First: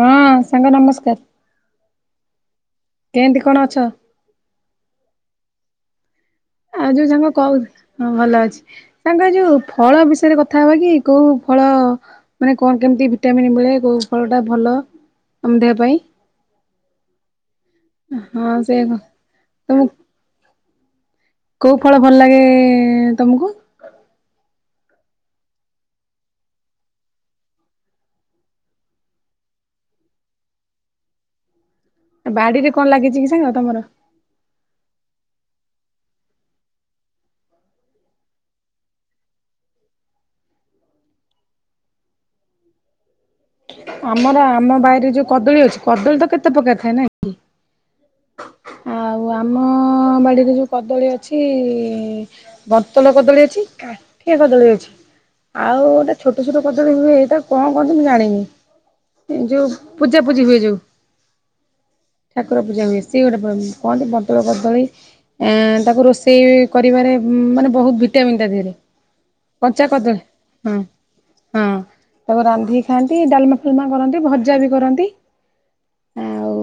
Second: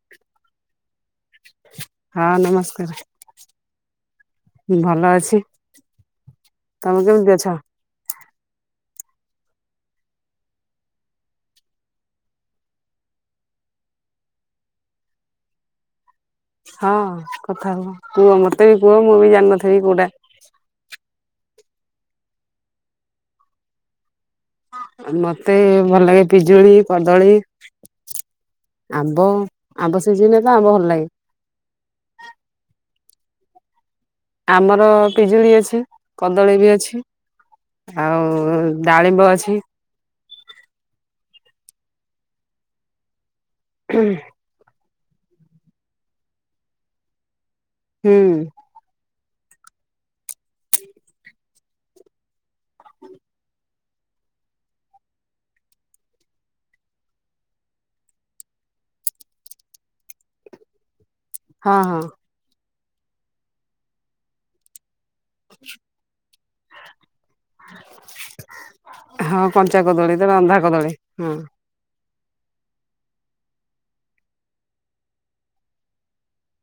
ହଁ ସାଙ୍ଗ ନମସ୍କାର ହଁ ନମସ୍କାର [inaudible] କେନ୍ତି କଣ ଅଛ? ଭଲ ଅଛି ଆ ତମେ ଯୋଉ ସାଙ୍ଗ କେମିତି ଅଛ? କହୁ ହଁ ଭଲ ଅଛି। ତାଙ୍କ ଯୋଉ ଫଳ ବିଷୟରେ କଥା ହବା କି କୋଉ ଫଳ ମାନେ କଣ କେମିତି ଭିଟାମିନ୍ ମିଳେ କୋଉ ଫଳଟା ଭଲ ଆମ ଦେହ ପାଇଁ। ହଁ କଥା ହୁହ କୁହ ହଁ ମତେ ସେ ବି କୁହ ମୁଁ ବି ଜାଣିନଥେବି ତମକୁ କୋଉଟା। କୋଉ ଫଳ ଭଲ ଲାଗେ ତମକୁ? ମତେ ଭଲ ଲାଗେ ପିଜୁଳି କଦଳୀ ଆମ୍ବ ଆମ୍ବ ସିଜିନ ହେଲେ ଆମ୍ବ ଭଲ ଲାଗେ। ବାଡିରେ କଣ ଲାଗିଛି କି ସାଙ୍ଗ ତମର? ଆମର ପିଜୁଳି ଅଛି କଦଳୀ ବି ଅଛି ଆଉ ଡାଳିମ୍ବ ଅଛି। [inaudible] ହୁଁ ଆମର ଆମ ବାଇରେ କଦଳୀ ଅଛି କଦଳୀ ତ କେତେ ପ୍ରକାର ଥାଏ ନାଇକି। ହୁଁ। ଆଉ ଆମ ବାଡିରେ ଯୋଉ କଦଳୀ ଅଛି ବନ୍ତଲ କଦଳୀ ଅଛି କାଠିଆ କଦଳୀ ଅଛି ଆଉ ଗୋଟା ଛୋଟ ଛୋଟ କଦଳୀ ହୁଏ ଏଇଟା କଣ କହନ୍ତି ମୁଁ ଜାଣିନି ଯୋଉ ପୂଜାପୂଜି ହୁଏ ଯୋଉ। ହଁ ହଁ। [unintelligible] କହନ୍ତି ବଟଳ କଦଳୀ। ଏ ତାକୁ ରୋଷେଇ କରିବାରେ ମାନେ ବହୁତ ଭିଟାମନ୍ ତା ଦେହରେ ହଁ କଞ୍ଚା କଦଳୀ ତାର ରନ୍ଧା ହଁ କଦଳୀ ହଁ। ତାକୁ ରାନ୍ଧିକି ଖାଆନ୍ତି ଡାଲମା ଫାଲମା କରନ୍ତି ଭଜା ବି କରନ୍ତି ଆଉ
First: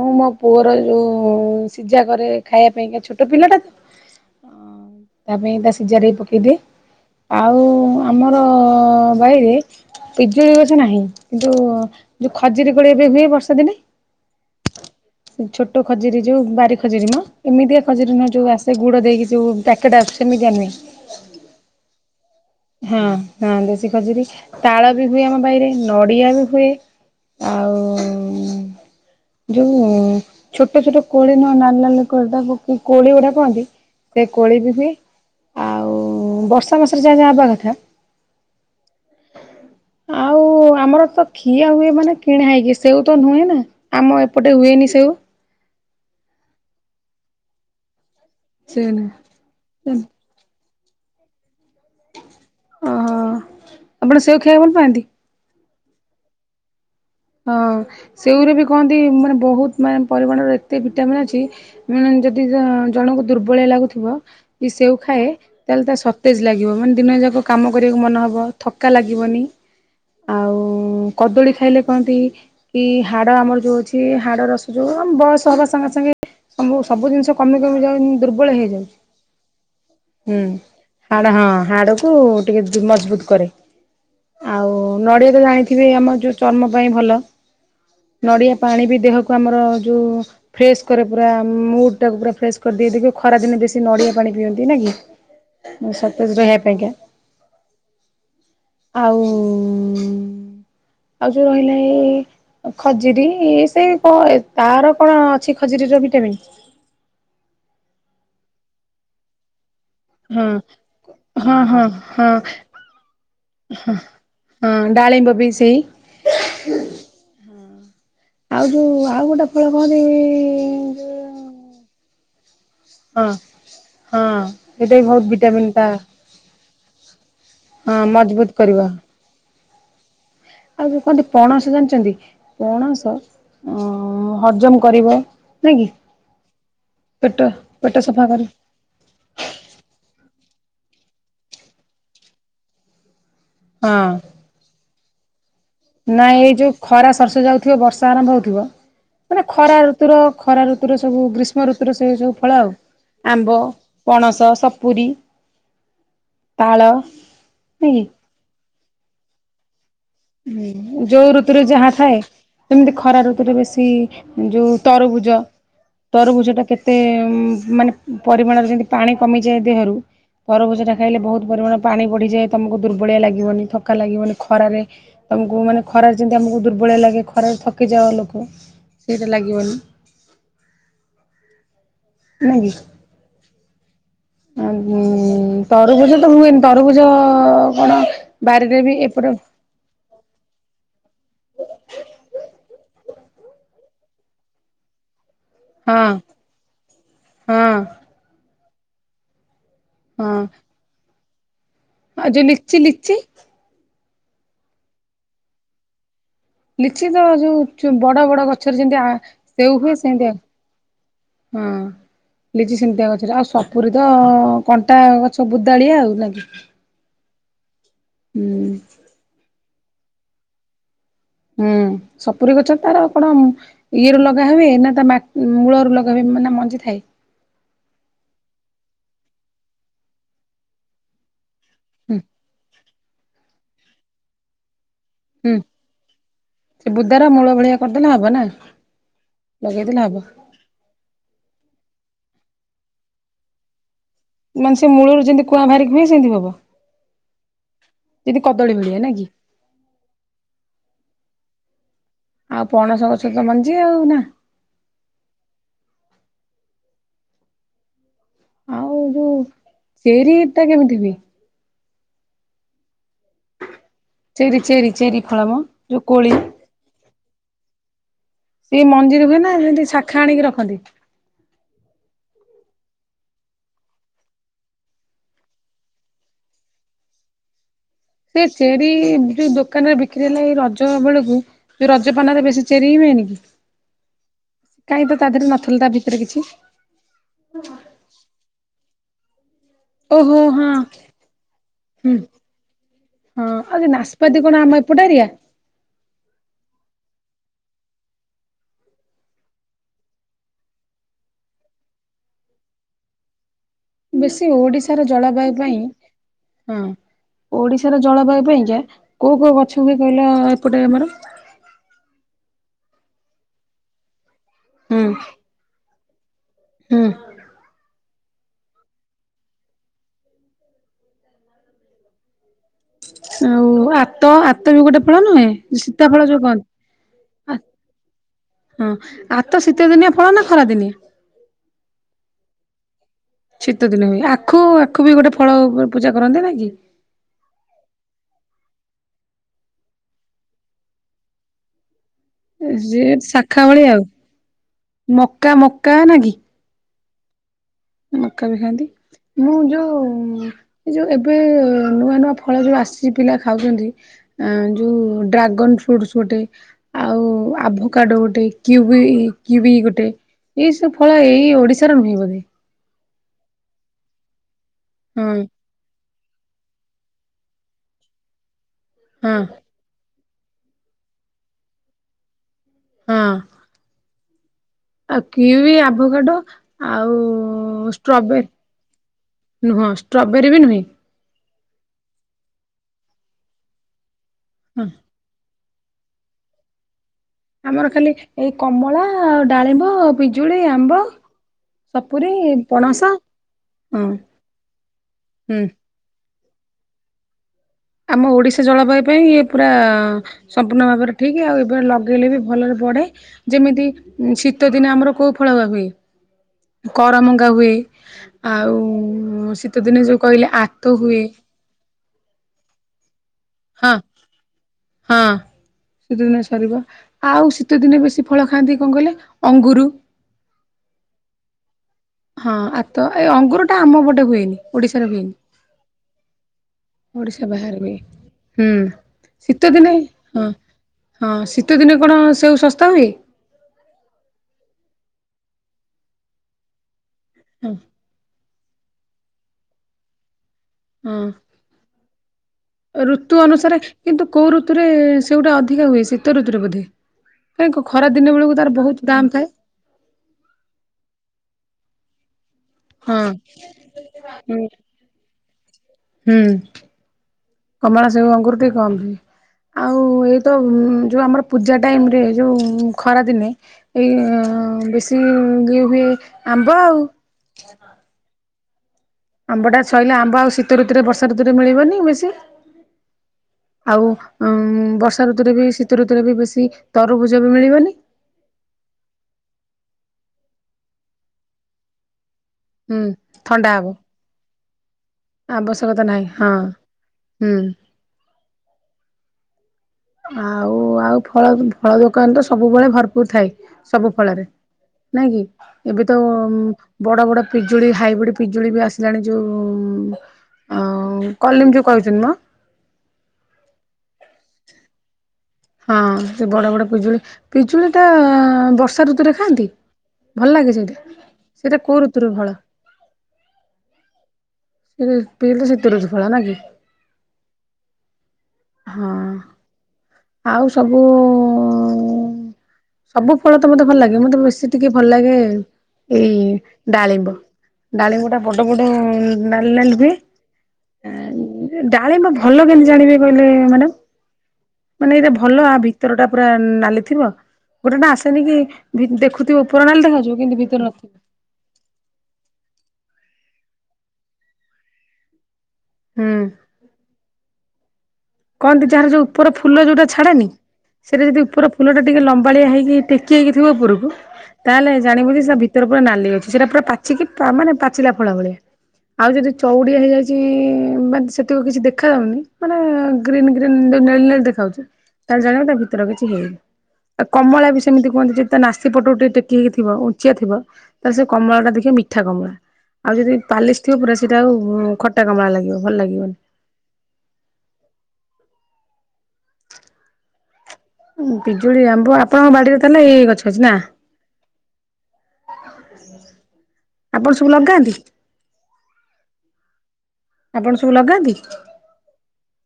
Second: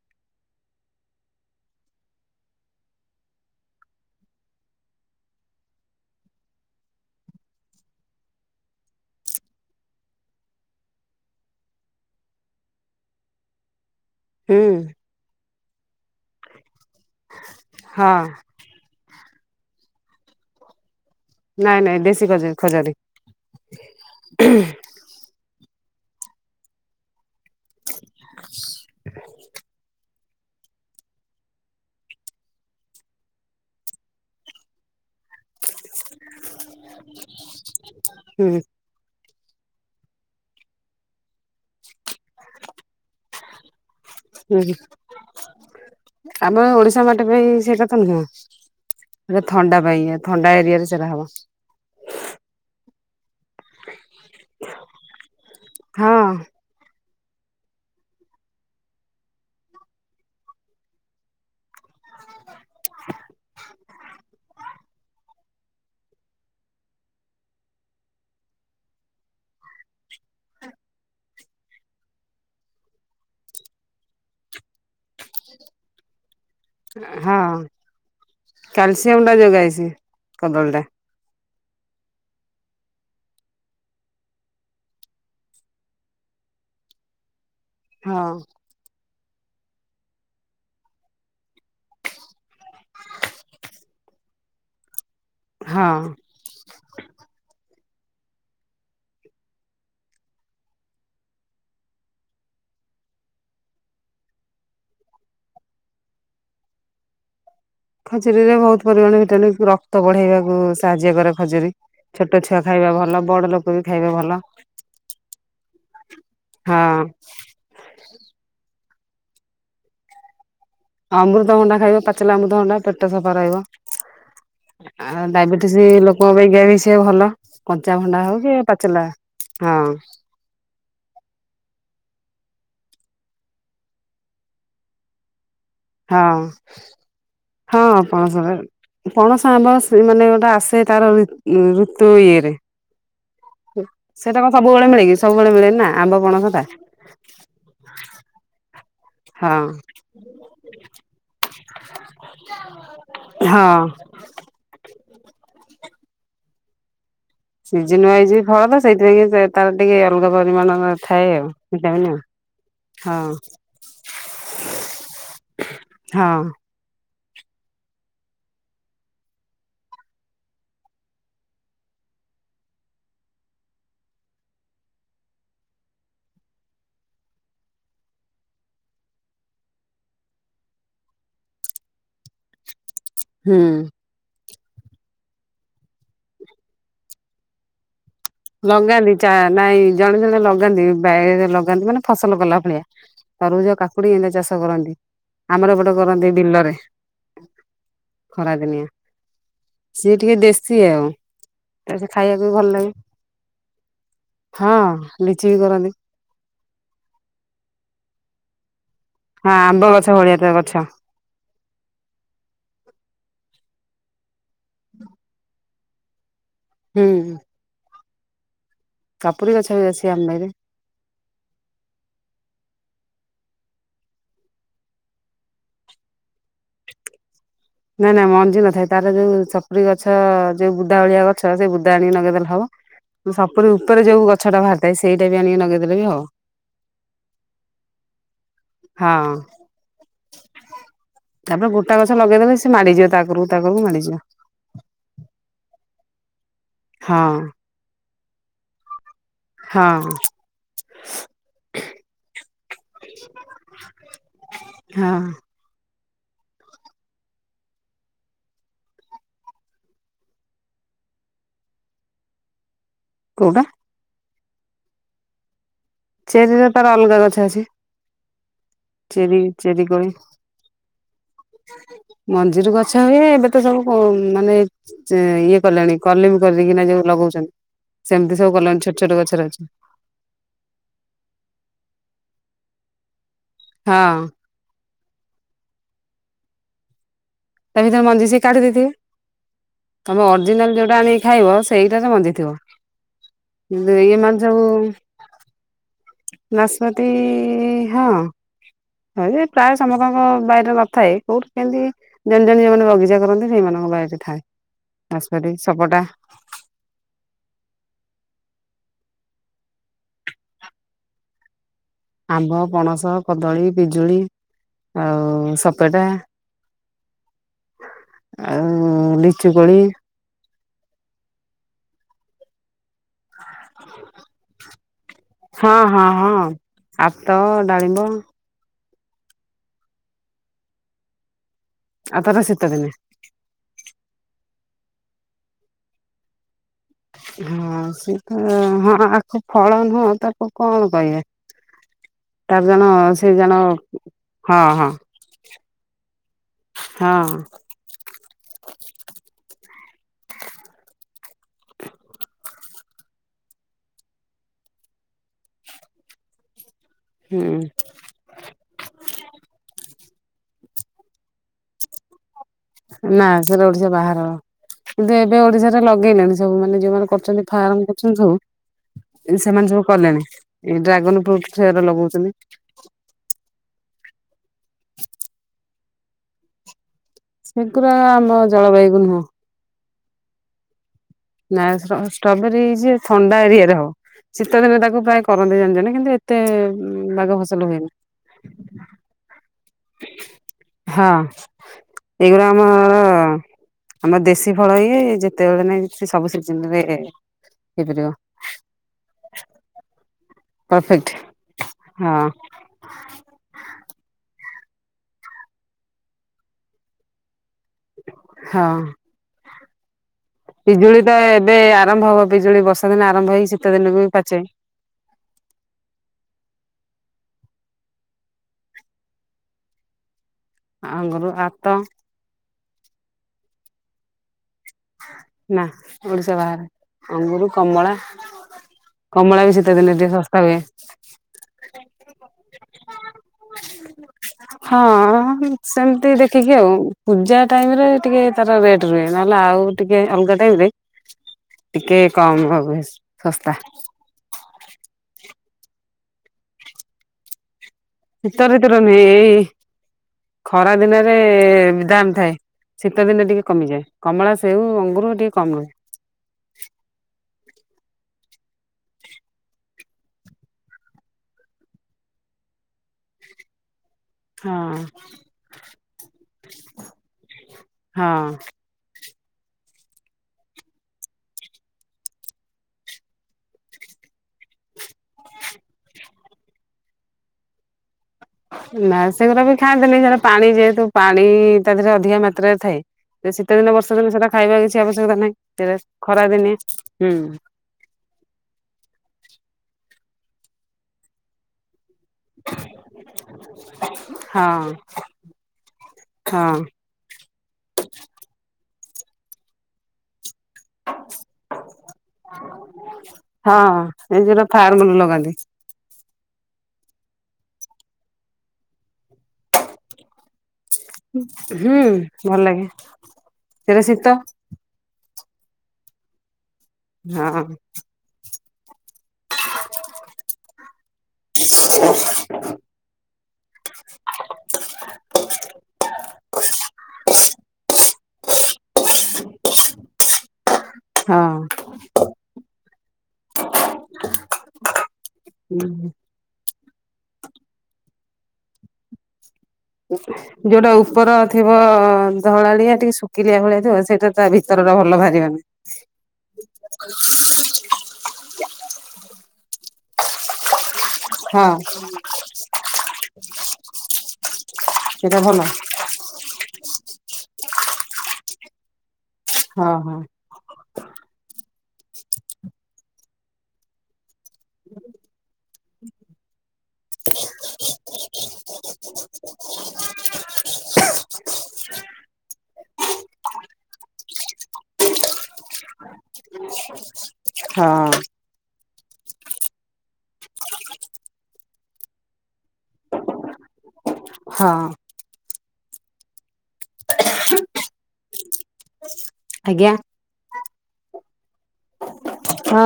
ମୁଁ ମୋ ପୁଅର ଯୋଉ ସିଝା କରେ ଖାଇବା ପାଇଁକା ଛୋଟ ପିଲାଟା ତ ତା ପାଇଁ ତା ସିଝାରେ ପକେଇଦିଏ ଆଉ ଆମର ବାଇରେ ପିଜୁଳି ଗଛ ନାହିଁ କିନ୍ତୁ ଯୋଉ ଖଜୁରୀ କୋଳି ଏବେ ହୁଏ ବର୍ଷା ଦିନେ ହୁଁ। ଛୋଟ ଖଜୁରୀ ଯୋଉ ବାରି ଖଜୁରି ମ ଏମିତିଆ ଖଜୁରୀ ହଁ ନୁହଁ ଯୋଉ ଆସେ ଗୁଡ ଦେଇକି ଯଉ ପାକେଟ ଆସଛନ୍ତି ଜାନି ନାଇଁ ନାଇଁ ଦେଶ ହଁ ହଁ ଦେଶୀ ଖଜୁରୀ ତାଳ ବି ହୁଏ ଆମ ବାଇରେ। ନଡ଼ିଆ ବି ହୁଏ। ଆଉ ଯୋଉ ଛୋଟ ଛୋଟ କୋଳି ନୁହ ନାଲି ନାଲି ତାକୁ କି କୋଳି ଗୁଡା କୁହନ୍ତି ସେ କୋଳି ବି ହୁଏ। ଆଉ ବର୍ଷା ମାସରେ ଯା କ କଥା ହୁଁ [inaudible] ଆଉ ଆମର ତ ଖିଆ ହୁଏ ମାନେ କିଣା ହେଇକି ସେଉ ତ ନୁହେଁ ନା। ଆମ ଏପଟେ ହୁଁ ହୁଏନି ସେଉ। ଆମ ଓଡିଶା ମାଟି ସେଇଟା ତ ନୁହଁ। ସେଉ ନୁହେଁ। ମାନେ ଥଣ୍ଡା ପାଇଁକା ଥଣ୍ଡା ଏରିଆରେ ହବ। ଓହୋ ଆପଣ ସେଓ ଖାଇବାକୁ ଭଲ ପାଆନ୍ତି? ହଁ। ହଁ ସେଉର ବି କହନ୍ତି ମାନେ ବହୁତ ମାନେ ପରିମାଣର ଏତେ ଭିଟାମିିନ ଅଛି ମନେ ଜଦି ଜଣଙ୍କୁ ଦୁର୍ବଳଆ ଲାଗୁ ଥିବ ସେଉ ଖାଏ ତାଲେ ତା ସତେଜ ଲାଗିବ ମାନେ ଦିନ ଯାକ କାମ କରିବାକୁ ମନ ହବ ଥକା ଲାଗିବନି। ଆଉ କଦଳୀ ଖାଇଲେ କହନ୍ତି କି ହାଡ ଆମର ଯୋଉ ଅଛି ହାଡ ରସ ଯୋଉ ଆମ ବୟସ ହବା ସାଙ୍ଗେ ସାଙ୍ଗେ ସବୁ ସବୁ ଜିନିଷ ହଁ କମି କମି ଯାଉନି ଦୁର୍ବଳ ହେଇଯାଉଛି କ୍ୟାଲସିୟମ ଟା ଯୋଗାଏ ସିଏ ହୁଁ କଦଳୀ ଟା ହାଡ ହଁ। ହାଡକୁୁ ଟିକେ ମଜବୁତ କରେ ଆଉ ନଡ଼ିଆ ତ ଜାଣିଥିବେ ଆମ ଯୋଉ ଚର୍ମ ପାଇଁ ଭଲ। ହଁ ନଡିଆ ପାଣି ବି ଦେହକୁ ଆମର ଯୋଉ ଫ୍ରେଶ କରେ ପୁରା ମୁଡ ଟାକୁ ପୁରା ଫ୍ରେସ କରି ଦିଏ। ଖରା ଦିନେ ବେଶୀ ନଡିଆ ପାଣି ପିଅନ୍ତି ନା କି। ହଁ। ସତେଜ ରହିବା ପାଇଁକା। ଆଉ ଆଉ ଯୋଉ ରହିଲା ଏଇ ଖଜୁରୀ ସେଇ ତାର କଣ ଅଛି ଖଜିୁରୀର ଭିଟାମନ୍? ଖଯୁରୀରେ ବହୁତ ପରିମାଣ ଭିଟାମିନ୍ ର ତ ହଁ ବଢେଇବାକୁ ସାହାଯ୍ୟ କରେ ହଁ ଖଜୁରୀ ହଁ ହଁ ଛୋଟ ଛୁଆ ଖାଇବା ଭଲ ବଡ ଲୋକ ବି ଖାଇବା ଭଲ ହଁ ଡାଳିମ୍ବ ବି ସେଇ ହଁ। [inaudible] କିନ୍ତୁ ଆଉ ଗୋଟେ ଫଳ କହନ୍ତି ଅମୃତଭଣ୍ଡା ଖାଇବ ପା ପାଚିଲା ଅମୃତଭଣ୍ଡା। ପେଟ ହଁ ସଫା ରହିବ ହଁ ସେଇଟା ବି ବହୁତ ଆ ଭିଟାମିନ୍ ଡାଇବେଟିସ୍ ତା ଲୋକଙ୍କ ପାଇଁ ସେ ଭଲ। ହଁ କଞ୍ଚାଭଣ୍ଡା ହଉ ମଜବୁତ କି କରିବ। ପାଚିଲା। ହଁ। ଆଉ କୁହନ୍ତି ପଣସ ଜାଣିଛନ୍ତି ପଣସ ଅ ହଜମ କରିବ। ନାଇଁ କି ହଁ ପେଟ ପେଟ ହଁ ସଫା ପଣସ କରିବ ପଣସ ଆମ୍ୱ ସେ ମାନେ ଆସେ ତାର ଋ ଋତୁ ଇଏରେ। ହଁ। ସେଟା କ ସବୁବେଳେ ମିଳେକି। ସବୁବେଳେ ମିଳେ। ନାଇଁ ଏଇ ଯୋଉ ଖରା ସରସେ ଯାଉଥିବ ବର୍ଷା ଆରମ୍ଭ ହଉଥିବ। ମାନେ ହଁ ଖରା ଋତୁର ଖରା ଋତୁର ସବୁ ଗ୍ରୀଷ୍ମ ଋତୁୁର ସେ ସବୁ ଫଳ ଆଉ ଆମ୍ବ, ହଁ। ପଣସ, ସପୁରୀ। ତାଳ। ସିଯିନି ୱାଇଜେ ଫଳତ ସେଇଥିପାଇଁ କି ତେ ତାର [unintelligible] ପରିମାଣର ହଁ ଥାଏ ଯୋଉ ଆଉ ଋତୁରେ ଯାହା ଭିଟାମିନ ଆଉ। ଥାଏ ସେମିତି ଖରା ହଁ ଋତୁରେ ବେଶୀ ଯୋଉ ତରଭୁଜ ହଁ ତରଭୁଜ ଟା କେତେ ଉଁ ମାନେ ପରିମାଣରେ ଯେମିତି ପାଣି କମିଯାଏ ଦେହରୁ। ତରଭୁଜ ଟା ଖାଇଲେ ବହୁତ ପରିମାଣ ପାଣି ବଢିଯାଏ ତମକୁ ଦୁର୍ବଳିଆ ଲାଗିବନି ଥକା ଲାଗିବନି ଖରାରେ ତମକୁ ମାନେ ଖରାରେ ଯେମତି ଆମକୁ ଦୁର୍ବଳୀଆ ଲାଗେ ଖରାରେ ଥକି ଯାଅ ଲୋକ। ସେଟା ଲାଗିବନି ନା କି? ହୁଁ। ଉ ତରୁଭୁଜ ତ ହୁଏନି ତରଭୁଜ କଣ? ବାରିରେ ବି ଲଗାନ୍ତି ଏପଟେ ଚା ହଁ ନାଇଁ ଜଣେ ଜଣେ ଲଗାନ୍ତି ବାଇରେ ଲଗାନ୍ତି ମାନେ ଫସଲ କଲା ଭଳିଆ ତରଭୁଜ, କାକୁଡି ଏମିତିଆ ଚାଷ କରନ୍ତି। ଆମର ଏପଟେ କରନ୍ତି ବିଲରେ ହଁ ଖରା ଦିନିଆ। ସେ ଟିକେ ହଁ ଦେଶୀ ଆଉ। ତା ସେ ଆଉ ଯି ଖାଇବାକୁ ବି ଭଲ ଲିଚି ଲାଗେ ଲିଚି। ହଁ ଲିଚି ବି କରନ୍ତି। ଲିଚି ତ ଯୋଉ ବଡ ବଡ ଗଛରେ ଯେମିତ ଆ ହଁ ସେଉ ଆମ୍ବ ହୁଏ ଗଛ ସେନ୍ତିଆ ଭଳିଆ ତା ଗଛ ହଁ ଲିଚି ସେମତିଆ ଗଛରେ ଆଉ ସ ପୁରୀ ତ କଣ୍ଟା ଗଛ ବୁଦାଳିଆ ଆଉ ଲାଗେ। ହୁଁ ହୁଁ। ସପୁରୀ ଗଛ ବି ଅଛି ଆମ ବାଇରେ। ହୁଁ ସପୁରୀ ଗଛ ତାର କଣ ଇଏ ର ଲଗା ହୁଏ ନା ତା ମା ମୂଳରୁ ଲଗା ହୁଏ ମାନ ମଞ୍ଜି ଥାଏ। ନାଇଁ ନାଇଁ ମଞ୍ଜି ନଥାଏ ତାର ଯୋଉ ସପୁରି ଗଛ ଯୋଉ ବୁଦା ଭଳିଆ ଗ ଛ ସେ ବୁଧା ଆଣୀକି ହୁଁ ନଗଦଲେ ହବ। ଉପରେ ଉପରେ ଯୋଉ ଗଛଟା ବାହାରି ହୁଁ ସେ ବୁଦାର ମୂଳ ଭଳିଆ କରିଦେଲେ ହବ ନା। ହଁ ଲଗେଇଦେଲେ ହବ ତାପରେ ଗୁଟା ଗଛ ଲଗେଇଦେଲେ ସେ ମାଡ଼ିଯିବ ତା କରକୁ ତା କରକୁ ମାଡ଼ିଯିବ। ମାନେ ସେ ମୂଳରୁ ଯେମିତି କୁଆଁ ବାହାରିକି ହୁଏ ସେମିତି ହବ। ହଁ ଯେମିତି କଦଳୀ ଭଳିଆ ନା କି ହଁ। ଆଉ ପଣସ ଗଛ ତ ମଞ୍ଜି ଆଉ ନା? ହଁ ଆଉ ଯୋଉ ଚେରି ତା କେମିତି ହୁଏ? କୋଉଟା? ଚେରି ଚେରି ଚେରି ଫଳ ମ ଯୋଉ କୋଳି ଚେରିର ତାର ଅଲଗା ଗଛ ଅଛି। ସେଇ ମଞ୍ଜିରେ ଚେରି ହୁଏ ନା ଚେରି ସେମତି କୋଳି ଶାଖା ଆଣିକି ରଖନ୍ତି। ଆଛା ଏବେ ତ ସବୁ ମାନେ ଏଁ ଇଏ କଲେଣି କଲିମି କରିଦେଇ କିନା ଯୋଉ ଲଗାଉଛନ ସେ ଚେରି ଯୋଉ ଦୋକାନ ରେ ବିକ୍ରି ହେଲେ ଏଇ ରଜ ବେଳକୁ ରଜ ପାନ ରେ ବେଶୀ ଚେରି ହୁଏନି କିି? ହଁ କାହିଁ ତ ତା ଦେହରେ ନଥିଲା ଭି ଏଥିରେ କିଛି ତମେ ତା ମଞ୍ଜି ସିଏ କାଢି ଦେଇଥିବେ। ତମେ ଓହୋ ହଁ ଅରିଜିନାଲ ଯୋଉଟା ଆଣିକି ଖାଇବ ସେଇଟାରେ ହୁଁ। ମଞ୍ଜିଥିବ। ହଁ ଆଉ ଯୋଉ କିନ୍ତୁ ଇଏ ନାସପାତି ମାନ କଣ ସବୁ ଆମ ଏପଟ ଏରିଆ ନାଶପତି-ଇ-ଇ-ଇ ହଁ ଏ ପ୍ରାୟ ସମସ୍ତଙ୍କ ବାଇରେ ନଥାଏ। କୋଉଠି କେମିତି ଜନ ଜଣ ଯୋଉମାନେ ବଗିଚା କରନ୍ତି ସେଇମାନେ ବେଶୀ ଓଡିଶାର ଜଳବାୟୁ ପାଇଁ ସପଟା ହଁ ଓଡିଶାର ଜଳବାୟୁ ପାଇଁକା କୋଉ କୋଉ ଗଛ ହୁଏ କହିଲ-ଅ-ଅ ଏପଟେ ଆମର? ଆମ୍ବ, ପଣସ, କଦଳୀ, ପିଜୁଳି ହୁଁ ଆଉ ସପେଟା ହୁଁ ଆଉ ଲିଚୁ କୋଳି ଆଉ ଆତ ଆତ ବି ଗୋଟେ ଫଳ ନୁହେଁ ହଁ ହଁ ସୀତା ଫଳ ଯୋଉ ହଁ ଆତ କହନ୍ତି। ଡାଳିମ୍ବ ହଁ ଆତ ଶୀତ ଦିନିଆ ଫଳ ନା ଖରା ଦିନେ। ଆତ ତା ଶିତ ଦିନେ। ଶୀତ ଦିନ ହୁଏ। ଆଖୁ ଆଖୁ ବି ଗୋଟେ ଫଳ ପୂଜା କରନ୍ତି ନାଇ କି? ହଁ ସେ ତ ହଁ ଆଖୁ ଫଳ ନୁହଁ ତାକୁ କଣ କହିବେ? ସେ ଶାଖା ଭଳିଆ ଆଉ, ହଁ ହଁ ମକା ମକା ନା କି ହଁ। ମକା ବି ଖାଆନ୍ତି। ମୁଁ ଯୋଉ ଏ ଯୋଉ ଏବେ-ଏ-ଏ ନୂଆ ନୂଆ ଫଳ ଯୋଉ ଆସିଛି ପିଲା ଖାଉଛନ୍ତି ଯୋଉ ଡ୍ରାଗନ ଫ୍ରୁଟ୍ସ ଗୋଟେ ଆଉ ହୁଁ ଆଭୋ କାଡୋ ଗୋଟେ, କିୱି କିୱି ଗୋଟେ। ଏଇସବୁ ଫଳ ଏଇ ଓଡିଶାର ନୁହେଁ ବୋଧେ ନା ସେଟା ଓଡିଶା ବାହାରର। କିନ୍ତୁ ହଁ ଏବେ ଓଡିଶାରେ ଲଗେଇଲେଣି। ସବୁ ମାନେ ଯୋଉମାନେ କରୁଛନ୍ତି ଫାର୍ମ କରୁଛନ୍ତି ସବୁ ହଁ ଏନ୍ ସେମାନେ ସବୁ କଲେଣି। ଏଇ ଡ୍ରାଗନ ଫ୍ରୁଟ୍ ଚେର ଲଗଉଛନ୍ତି। ହଁ। ଆଉ କିୱି ଆଭୋ କାଡୋ ସେଗୁରା-ଆ ଆମ ଜଳବାୟୁ କୁ ନୁହଁ। ନୁହଁ ଷ୍ଟ୍ରବେରୀ ବି ନୁହେଁ। ନା ଷ୍ଟ ଷ୍ଟ୍ରବେରୀ ଇ-ଇ ଯେ ଥଣ୍ଡା ଏରିଆରେ ହବ। ଶୀତଦିନରେ ହଁ ତାକୁ ପ୍ରାୟ କରନ୍ତି ଜାଣିଚ୍ ନାଇ କିନ୍ତୁ ଏତେ ବାଗ ଫସଲ ହୁଏନି। ଆମର ଖାଲି ଏଇ କମଳା-ଆ-ଆ-ଆ ହଁ ସପୁରୀ ଏଗୁଡା ଆମ-ମ-ମର ପଣସ ହଁ ଆମର ଦେଶୀ ଫଳ ଇଏ ହୁଁ ଯେତେବେଳେ ନାଇଁ ସବୁ ଶିଜ୍ ଜନ୍ ବେ ଆମ ଓଡିଶା ଜଳବାୟୁ ପାଇଁ ଇ ପୁରା-ଆ-ଆ ସମ୍ପୂର୍ଣ୍ଣ ପରଫେକ୍ଟ ଭାବରେ ଠିକ ଆଉ ଏବେ ଲଗେଇଲେ ହଁ ବି ଭଲରେ ବଢେ ଯେମିତି- ଶୀତ ଦିନେ ଆମର କୋଉ ଫଳ ବା ହୁଏ କରମ- ହୁଏ ହଁ। ଆଉ- ତଦିନ ଯ- ପିଜୁଳି ତ ଏବେ ଆରମ୍ଭ ହବ ପିଜୁଳି ବସ- ସ- ଆରମ୍ଭ ହେଇକିତେ ହଁ ଦିନକୁ ବି ପାଛେ- ହଁ ଶୀତ ଦିନେ ସରିବ ଆଉ ଶୀତ ଦିନେ ବେଶୀ ଫଳ ଖାଆନ୍ତି କଣ କହିଲେ ଅଙ୍ଗୁର- ଆଙ୍ଗରୁ ଆତ- ହଁ ଆତ ଏଇ ଅଙ୍ଗୁର ଟା ଆମପଟେ ହୁଏନି- ଓଡିଶାରେ ହୁଏନି ନା ଓଡିଶା ବାହାରେ। ଅଙ୍ଗୁରୁ ଓଡିଶା ବାହାରେ କମଳା ବି ହୁଁ, କମଳା ବି ଶୀତ ଦିନେ ଟିକେ ଶସ୍ତା ହଁ ହୁଏ। ହଁ ଶୀତ ଦିନେ କଣ ସବୁ ଶସ୍ତା ହୁଏ- ହଁ ସେମିତି ଦେଖିକି ଆଉ- ପୂଜା ହଁ ଟାଇମ ରେ ଟିକେ ତାର ରେଟ୍ ରୁହେ- ହେଲା ଆଉ- ଟିକେ ଅଲଗା ଟାଇମ ରେ - ହୁଏ ହଁ ଋତୁ ଶସ୍ତା ଅନୁସାରେ କିନ୍ତୁ କୋଉ ଋତୁରେ- ସେଗୁଟା ଅଧିକା ହୁଏ ଶୀତ ଋତୁ ବୋଧେ- କାଇଁ କ ଖରା ଦିନ ଶୀତ ବେଳକୁ ତାର ଭଋିତରୁ ବହୁତ ନୁହେଁ ଦାମ୍ ଏଇ ଥାଏ ଖରା ଦିନରେ- ଦାମ ଥାଏ। ଶୀତ ହଁ ଦିନେ ଟିକେ କମିଯାଏ କମଳା ସେଉ ହୁଁ। ଅଙ୍ଗୁର ଟିକେ କମ ରୁହେ। ହୁଁ କମଳା, ସେଓ, ଅଙ୍ଗୁରୁ ଟିକେ କମ ହୁଏ ଆଉ ଏଇତ ଯୋଉ ଆମର ପୂଜା ଟାଇମ ରେ ଯୋଉ ଖରା ଦିନେ ଏଇ ହଁ। ବେଶୀ ଇଏ ହୁଏ ଆମ୍ବ ଆଉ ହଁ ଆମ୍ବ ଟା ସଇଲେ ଆମ୍ବ ଆଉ ଶୀତ ଋତୁରେ ବର୍ଷା ଋତୁରେ ମିଳିବନି ବେଶୀ ଆଉ ବର୍ଷା ଋତୁରେ ବି ଶୀତ ଋତୁରେ ବି ବେଶୀ ତରୁଭୁଜ ବି ମିଳିବନି ନାଁ ସେଗୁରା ବି ଖାଆନ୍ତିନି ସେଟା ପାଣି ଯେହେତୁ ପାଣି ତା ଦେହରେ ଅଧିକା ରେ ଥାଏ ହୁଁ ସେ ଶୀତ ଥଣ୍ଡା ଦିନେ ହବ ବର୍ଷା ତମେ ସେଟା ଖାଇବା କିଛି ନାହିଁ ସେଟା ଆବଶ୍ୟକତା ନାହିଁ ଖରା ହଁ ଦିନେ ହୁଁ। ଆଉ ଆଉ ଫଳ ଫଳ ଦୋକାନ ତ ସବୁବେଳେ ଭରପୁର ଥାଏ ସବୁ ଫଳରେ ହଁ ନାଇଁ କି ଏବେ ତ ହଁ ବଡ ବଡ ପିଜୁଳି ହାଇବ୍ରିଡ ପିଜୁ ଜୁଳି ବି ଆସିଲାଣି ଯୋଉ ଆ କଲିମ୍ ଯୋଉ କହୁଛନ୍ତି ମ। ନିଜର ଫାର୍ମରେ ଲଗାନ୍ତି। ହଁ ସେ ବଡ ବଡ ପିଜୁଳି ପିଜୁଳି ଟା ବର୍ଷା ଋତୁ ଋତୁରେ ଖାଆନ୍ତି ଭଲ ଲାଗେ ସେଇଟା ହୁଁ ସେଇଟା କୋଉ ଋତୁୁର ଭଲ ଫଳ? ହ [inaudible] ଏ ପିଜୁଲିଟା ଶୀତ ଋତୁ ଫଳ ନା କି। ହଁ ହଁ। ହଁ ଆଉ ସବୁ ସବୁ ଫଳ ତ ମତେ ଭଲ ଲାଗେ ମତେ ବେଶୀ ଟିକେ ଭଲ ଲାଗେ ଏଇ ଡାଳିମ୍ବ। ଡାଳିମ୍ୱଟା ବଡ ବଡ ନାଲି ନାଲି ହୁଏ ହଁ। ଡାଳିମ୍ୱ ଭଲ କେମିତି ଜାଣିବେ? ହେଲେ ମ୍ୟାଡମ୍ ମାନେ ଏଇଟା ଭଲ ୟା ଭିତର ଟା ପୁରା ନାଲି ଥିବ ଗୋଟେ ଗୋଟେ ଆସେନି କି ଦେଖୁ ଯୋଉଟା ଉପର ଥିବ ଧଳାଳିଆ ଟିକେ ଶୁଖିଲିଆ ଭଳିଆ ଥିବ ସେଇଟା ତା ଭିତରର ଭଲ ବାହାରିବନି। ହୁଁ। [inaudible] କହନ୍ତି ଯାହାର ଯୋଉ ଉପର ଫୁଲ ଯୋଉଟା ଛାଡେନି ସେଇଟା ଯଦି ହଁ ଉପର ଫୁଲଟା ଟିକେ ଲମ୍ବାଳିଆ ହେଇକି ଟେକି ହେଇକିଥିବ ଉପରକୁ ତାହେଲେ ସେଇଟା ଜାଣିବୁ ଭଲ ଯେ ସେ ଭିତରେ ପୁର ନାଲି ଅଛି ସେଟା ପୁରା କି ମାନେ ପାଚିଲା ଫଳ ଭଳିଆ। ଆଉ ଯଦି ହଁ ଚଉଡିଆ ହଁ ହେଇଯାଇଚି ମାନେ ସେଥିକ କିଛି ଦେଖାଯାଉନି ମାନେ ଗ୍ରୀନ୍ ଗ୍ରୀନ୍ ଯୋଉ ନେଲେ ଦେଖାଉଛି ତାହେଲେ ଜାଣିବା ତା ଭିତରେ କିଛି ହେଇନି, ଆଉ କମଳା ବି ସେମିତି କୁହନ୍ତି ଯଦି ତା ନାସି ପଟ ଟେ ଟେକି ହେକି ଥୀବ ଉଞ୍ଚିଆ ଥିବ ତାହେଲେ ସେ କମଳା ଟା ଦେଖିବେ ମିଠା କମଳା। ଆଉ ଯଦି ପାଲିସଥିବ ପୁରା ସେଇଟା ଆଉ ଖଟା କାମଳା ଲାଗିବ। ଭଲ ଲାଗିବନି। [inaudible] ହଁ। ପିଜୁଳି ଆମ୍ବ ଆପଣଙ୍କ ବାଡିରେ ତାହେଲେ ଏଇ ଗଛ ଗଛ ଅଛି ନା? ହଁ। [inaudible] ଆପଣ ସବୁ ଲଗାନ୍ତି? ଆଜ୍ଞା। ଆପଣ ସବୁ ଲଗାନ୍ତି? ହଁ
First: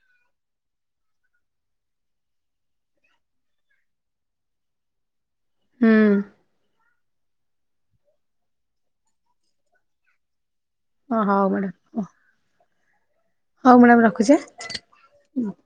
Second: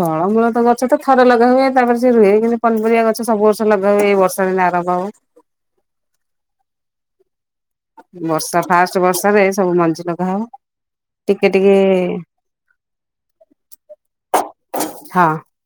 ଫଳମୂଳ ତ ଗଛ ତ ଥରେ ଲଗା ହୁଏ, ତାପରେ ସେ ରୁହେ କିନ୍ତୁ ପନପରିବା ଗଛ ସବୁ ବର୍ଷ ଲଗା ହୁଏ, ଏଇ ବର୍ଷା ଦିନ ଆରମ୍ଭ ହବ। ହଁ। ବର୍ଷା ଫାଷ୍ଟ ବର୍ଷରେ ସବୁ ମଞ୍ଜି ଲଗା ହବ। ଟିକେ ଟିକେ ହୋଉ ମ୍ୟାଡ଼ାମ ରଖୁଚି ହଁ ଆ।